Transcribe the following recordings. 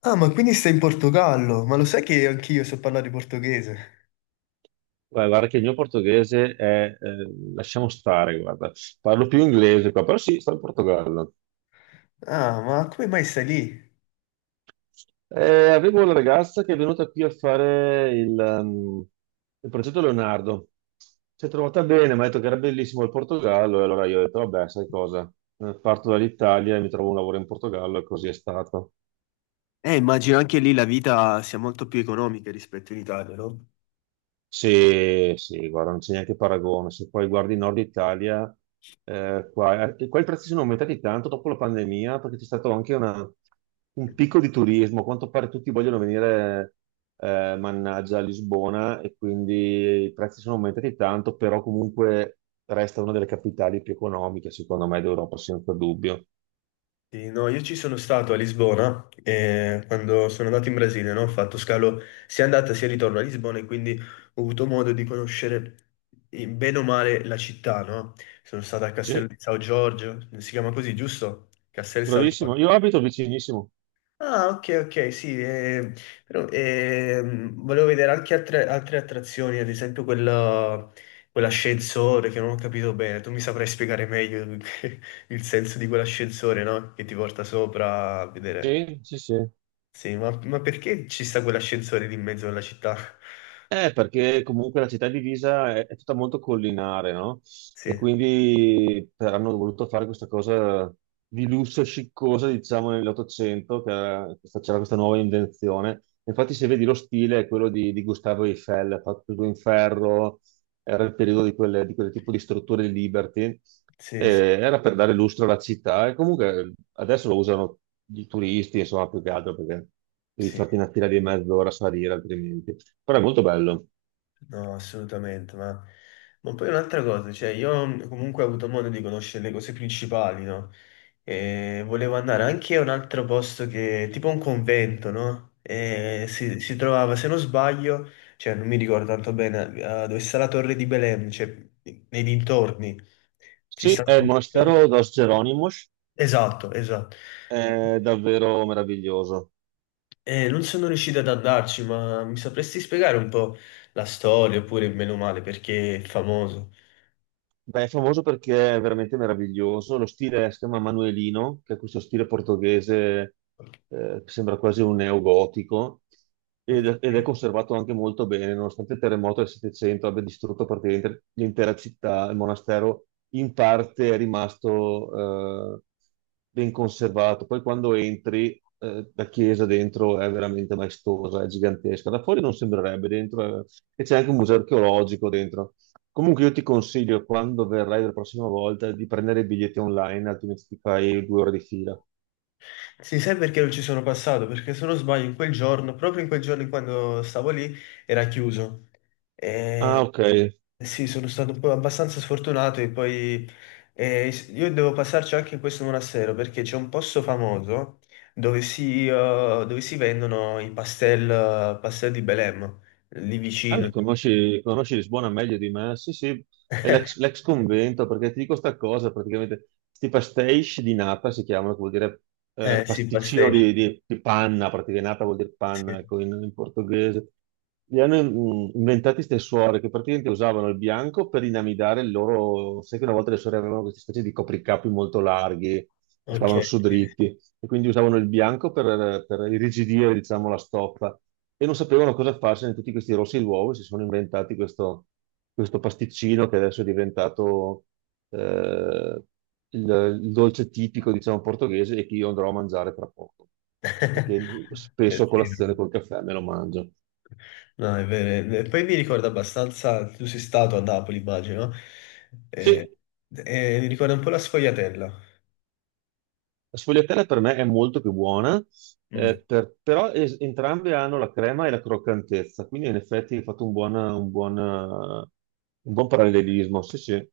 Ah, ma quindi stai in Portogallo? Ma lo sai che anch'io so parlare portoghese? Guarda, guarda che il mio portoghese è, lasciamo stare, guarda, parlo più inglese qua, però sì, sto in Portogallo. Ah, ma come mai stai lì? Avevo una ragazza che è venuta qui a fare il progetto Leonardo. Si è trovata bene, mi ha detto che era bellissimo il Portogallo, e allora io ho detto, vabbè, sai cosa, parto dall'Italia e mi trovo un lavoro in Portogallo, e così è stato. Immagino anche lì la vita sia molto più economica rispetto in Italia, no? Sì, sì, guarda, non c'è neanche paragone. Se poi guardi il Nord Italia, qua, qua i prezzi sono aumentati tanto dopo la pandemia perché c'è stato anche un picco di turismo. A quanto pare tutti vogliono venire, mannaggia, a Lisbona e quindi i prezzi sono aumentati tanto, però comunque resta una delle capitali più economiche, secondo me, d'Europa, senza dubbio. Sì, no, io ci sono stato a Lisbona quando sono andato in Brasile, no? Ho fatto scalo sia andata sia ritorno a Lisbona e quindi ho avuto modo di conoscere bene o male la città, no? Sono stato a Castello Sì, di São Giorgio, si chiama così, giusto? Castello di São bravissimo. Giorgio. Io abito vicinissimo. Ah, ok, ok, sì, però volevo vedere anche altre attrazioni, ad esempio quella, quell'ascensore che non ho capito bene, tu mi saprai spiegare meglio il senso di quell'ascensore, no? Che ti porta sopra a vedere. Sì, sì, sì. Sì, ma perché ci sta quell'ascensore lì in mezzo alla città? Perché comunque la città di Pisa è tutta molto collinare, no? E Sì, quindi hanno voluto fare questa cosa di lusso e sciccosa, diciamo, nell'Ottocento, c'era questa nuova invenzione. Infatti, se vedi lo stile è quello di Gustavo Eiffel, fatto tutto in ferro, era il periodo di quel tipo di strutture di Liberty, e sì, sì. era per dare lustro alla città. E comunque adesso lo usano i turisti, insomma, più che altro perché devi Sì. farti una fila di mezz'ora a salire altrimenti. Però è molto bello. No, assolutamente, ma poi un'altra cosa, cioè io comunque ho avuto modo di conoscere le cose principali, no? E volevo andare anche a un altro posto che, tipo un convento, no? E si trovava, se non sbaglio, cioè non mi ricordo tanto bene, dove sta la torre di Belem, cioè nei dintorni. Ci Sì, sta un è il convento. monastero Dos Geronimos, Esatto, esatto. è davvero meraviglioso. E non sono riuscito ad andarci, ma mi sapresti spiegare un po' la storia, oppure meno male, perché è famoso. Beh, è famoso perché è veramente meraviglioso. Lo stile si chiama Manuelino, che è questo stile portoghese, che sembra quasi un neogotico, ed è Ok. conservato anche molto bene, nonostante il terremoto del 700 abbia distrutto praticamente l'intera città. Il monastero in parte è rimasto, ben conservato. Poi quando entri, la chiesa dentro è veramente maestosa, è gigantesca. Da fuori non sembrerebbe, e c'è anche un museo archeologico dentro. Comunque io ti consiglio, quando verrai la prossima volta, di prendere i biglietti online, altrimenti ti fai due ore di fila. Sì, sai perché non ci sono passato? Perché se non sbaglio in quel giorno, proprio in quel giorno in quando stavo lì, era chiuso. Ah, E... ok. Sì, sono stato un po' abbastanza sfortunato e poi io devo passarci anche in questo monastero perché c'è un posto famoso dove dove si vendono i pastel, pastel di Belem, lì Allora, vicino. Conosci Lisbona meglio di me? Sì, sì, è l'ex convento, perché ti dico sta cosa, praticamente, questi pastéis di nata si chiamano, che vuol dire Eh sì, pasticcino pastel. Di panna, praticamente nata vuol dire Sì. panna, ecco, in portoghese. Li hanno inventati queste suore che praticamente usavano il bianco per inamidare il loro... Sai che una volta le suore avevano queste specie di copricapi molto larghi, che Ok. stavano su Sì. dritti e quindi usavano il bianco per irrigidire, diciamo, la stoffa e non sapevano cosa farsene di tutti questi rossi d'uovo e si sono inventati questo pasticcino che adesso è diventato eh, il dolce tipico, diciamo, portoghese e che io andrò a mangiare tra poco, perché spesso a sì. colazione col caffè me lo mangio. No, è vero. È vero. Poi mi ricorda abbastanza, tu sei stato a Napoli, immagino, sì. Sì, Mi ricorda un po' la sfogliatella. la sfogliatella per me è molto più buona, Mm. Però entrambe hanno la crema e la croccantezza, quindi in effetti hai fatto un buon parallelismo. Sì, sì.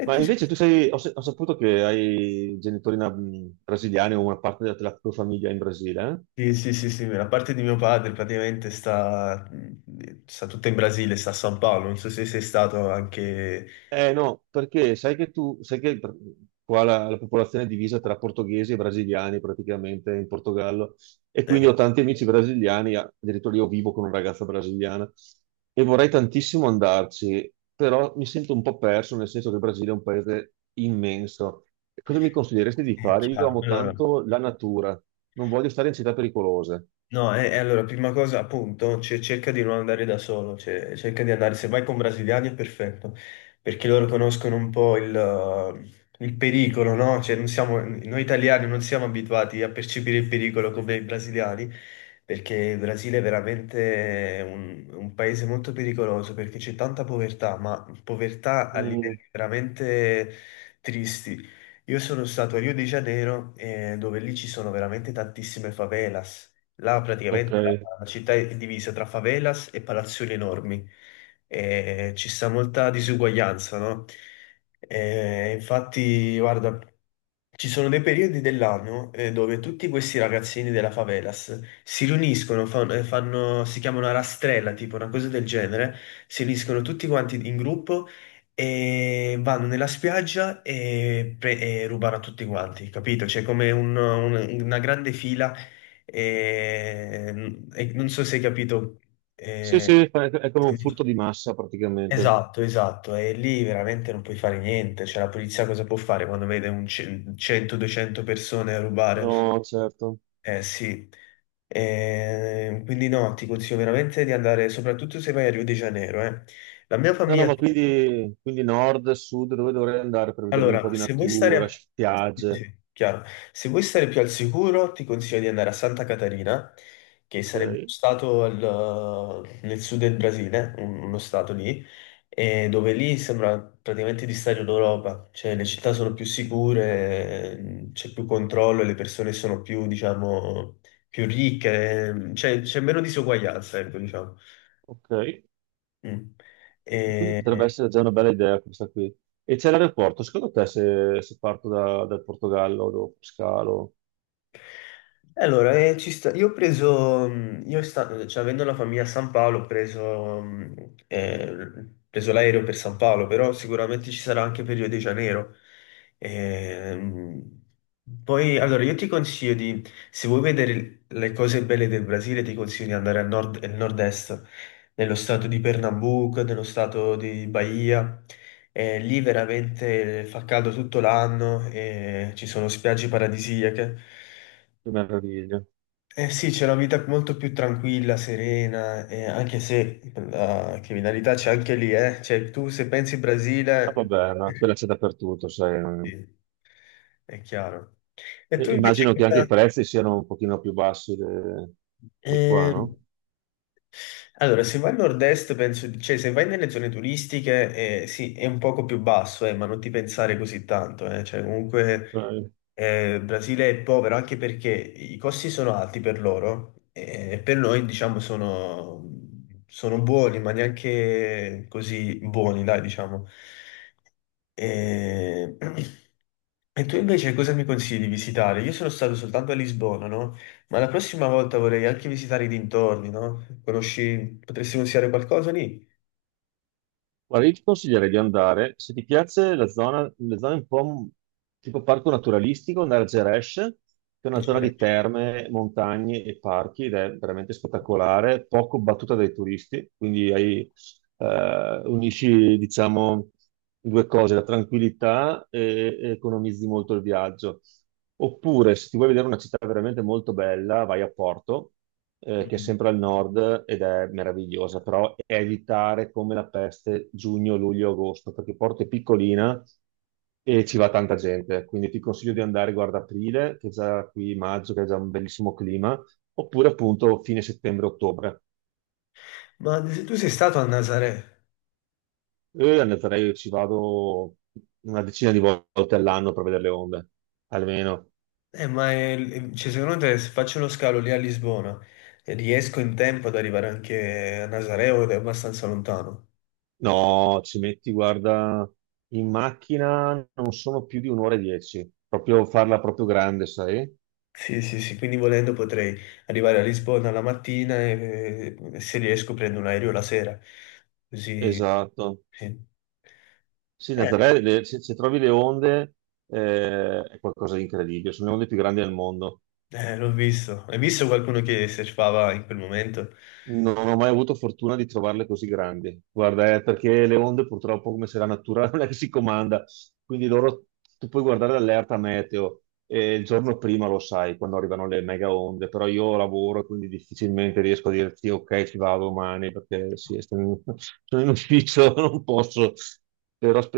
E Ma tu sei... invece tu sei, ho, se- ho saputo che hai brasiliani o una parte della tua famiglia in Brasile, eh? Sì, sì, sì, sì, la parte di mio padre praticamente sta, sta tutta in Brasile, sta a San Paolo, non so se sei stato anche... Eh no, perché sai che qua la popolazione è divisa tra portoghesi e brasiliani praticamente in Portogallo e quindi eh, ho tanti amici brasiliani, addirittura io vivo con una ragazza brasiliana e vorrei tantissimo andarci, però mi sento un po' perso nel senso che il Brasile è un paese immenso. E cosa mi consiglieresti di sì, fare? Io chiaro. amo Allora, tanto la natura, non voglio stare in città pericolose. no, e allora, prima cosa, appunto, cioè, cerca di non andare da solo, cioè, cerca di andare, se vai con brasiliani è perfetto, perché loro conoscono un po' il pericolo, no? Cioè, non siamo- noi italiani non siamo abituati a percepire il pericolo come i brasiliani, perché il Brasile è veramente un paese molto pericoloso, perché c'è tanta povertà, ma povertà a Mm, livelli veramente tristi. Io sono stato a Rio de Janeiro, dove lì ci sono veramente tantissime favelas. Là ok. praticamente la città è divisa tra favelas e palazzoni enormi. E ci sta molta disuguaglianza, no? E infatti, guarda, ci sono dei periodi dell'anno dove tutti questi ragazzini della favelas si riuniscono, fanno, si chiama una rastrella, tipo una cosa del genere, si riuniscono tutti quanti in gruppo e vanno nella spiaggia e, e rubano a tutti quanti, capito? C'è come un- una grande fila e non so se hai capito. Sì, sì, eh, è come un furto di massa praticamente. esatto, esatto, e lì veramente non puoi fare niente. Cioè, la polizia cosa può fare quando vede un ce- 100-200 persone a rubare? No, certo. Eh sì. Quindi no, ti consiglio veramente di andare, soprattutto se vai a Rio de Janeiro, eh. La mia No, no, famiglia. ma quindi, quindi nord, sud, dove dovrei andare per vedervi un po' Allora, di se vuoi stare natura, a- sì, spiagge? sì, chiaro. Se vuoi stare più al sicuro, ti consiglio di andare a Santa Catarina, che sarebbe uno Ok, stato al- nel sud del Brasile, un- uno stato lì, e dove lì sembra praticamente di stare in Europa, cioè le città sono più sicure, c'è più controllo, le persone sono più, diciamo, più ricche, c'è meno disuguaglianza, ecco, diciamo. ok. Mm. E quindi potrebbe E- essere già una bella idea questa qui. E c'è l'aeroporto, secondo te se parto dal Portogallo dopo scalo, E allora, ci sta- io ho preso, io sta- cioè, avendo la famiglia a San Paolo, ho preso, ho preso l'aereo per San Paolo, però sicuramente ci sarà anche per Rio de Janeiro. Ehm, Poi, allora, io ti consiglio di, se vuoi vedere le cose belle del Brasile, ti consiglio di andare al nord, nel nord-est, nello stato di Pernambuco, nello stato di Bahia. Lì veramente fa caldo tutto l'anno, e ci sono spiagge paradisiache. che meraviglia. Eh sì, c'è una vita molto più tranquilla, serena, anche se la criminalità c'è anche lì, eh. Cioè, tu se pensi Ah, Brasile, vabbè, ma quella c'è dappertutto, sai. Non... sì, è chiaro. E E tu invece immagino che anche i cosa, prezzi siano un pochino più bassi di qua, eh, no? allora, se vai al nord-est, penso, cioè se vai nelle zone turistiche, sì, è un poco più basso, ma non ti pensare così tanto, eh. Cioè, comunque Ok. Brasile è povero anche perché i costi sono alti per loro e per noi, diciamo, sono, sono buoni, ma neanche così buoni, dai, diciamo. Eh, e tu invece cosa mi consigli di visitare? Io sono stato soltanto a Lisbona, no? Ma la prossima volta vorrei anche visitare i dintorni, no? Conosci, potresti consigliare qualcosa lì? Guarda, io ti consiglierei di andare, se ti piace la zona un po' tipo parco naturalistico, andare a Geresh, che è In una zona genere. di terme, montagne e parchi ed è veramente spettacolare, poco battuta dai turisti, quindi hai unisci, diciamo, due cose, la tranquillità e economizzi molto il viaggio. Oppure, se ti vuoi vedere una città veramente molto bella, vai a Porto, che è Mm. sempre al nord ed è meravigliosa, però evitare come la peste giugno, luglio, agosto, perché Porto è piccolina e ci va tanta gente. Quindi ti consiglio di andare, guarda, aprile, che è già qui maggio, che è già un bellissimo clima, oppure appunto fine settembre-ottobre. Ma se tu sei stato a Nazaré, Io le andrei, ci vado una decina di volte all'anno per vedere le onde, almeno. Cioè, secondo te se faccio uno scalo lì a Lisbona, riesco in tempo ad arrivare anche a Nazaré o è abbastanza lontano? No, ci metti, guarda, in macchina non sono più di un'ora e dieci, proprio farla proprio grande, sai? Sì, sì, sì, quindi volendo potrei arrivare a Lisbona la mattina e se riesco prendo un aereo la sera. Così, Esatto. sì. Sì, Eh, Nazaré, se trovi le onde è qualcosa di incredibile, sono le onde più grandi del mondo. L'ho visto. Hai visto qualcuno che surfava in quel momento? Non ho mai avuto fortuna di trovarle così grandi. Guarda, perché le onde purtroppo, come se la natura non è che si comanda, quindi loro tu puoi guardare l'allerta meteo e il giorno prima lo sai quando arrivano le mega onde, però io lavoro e quindi difficilmente riesco a dirti ok, ci vado domani perché sì, sto in- sono in ufficio, non posso, però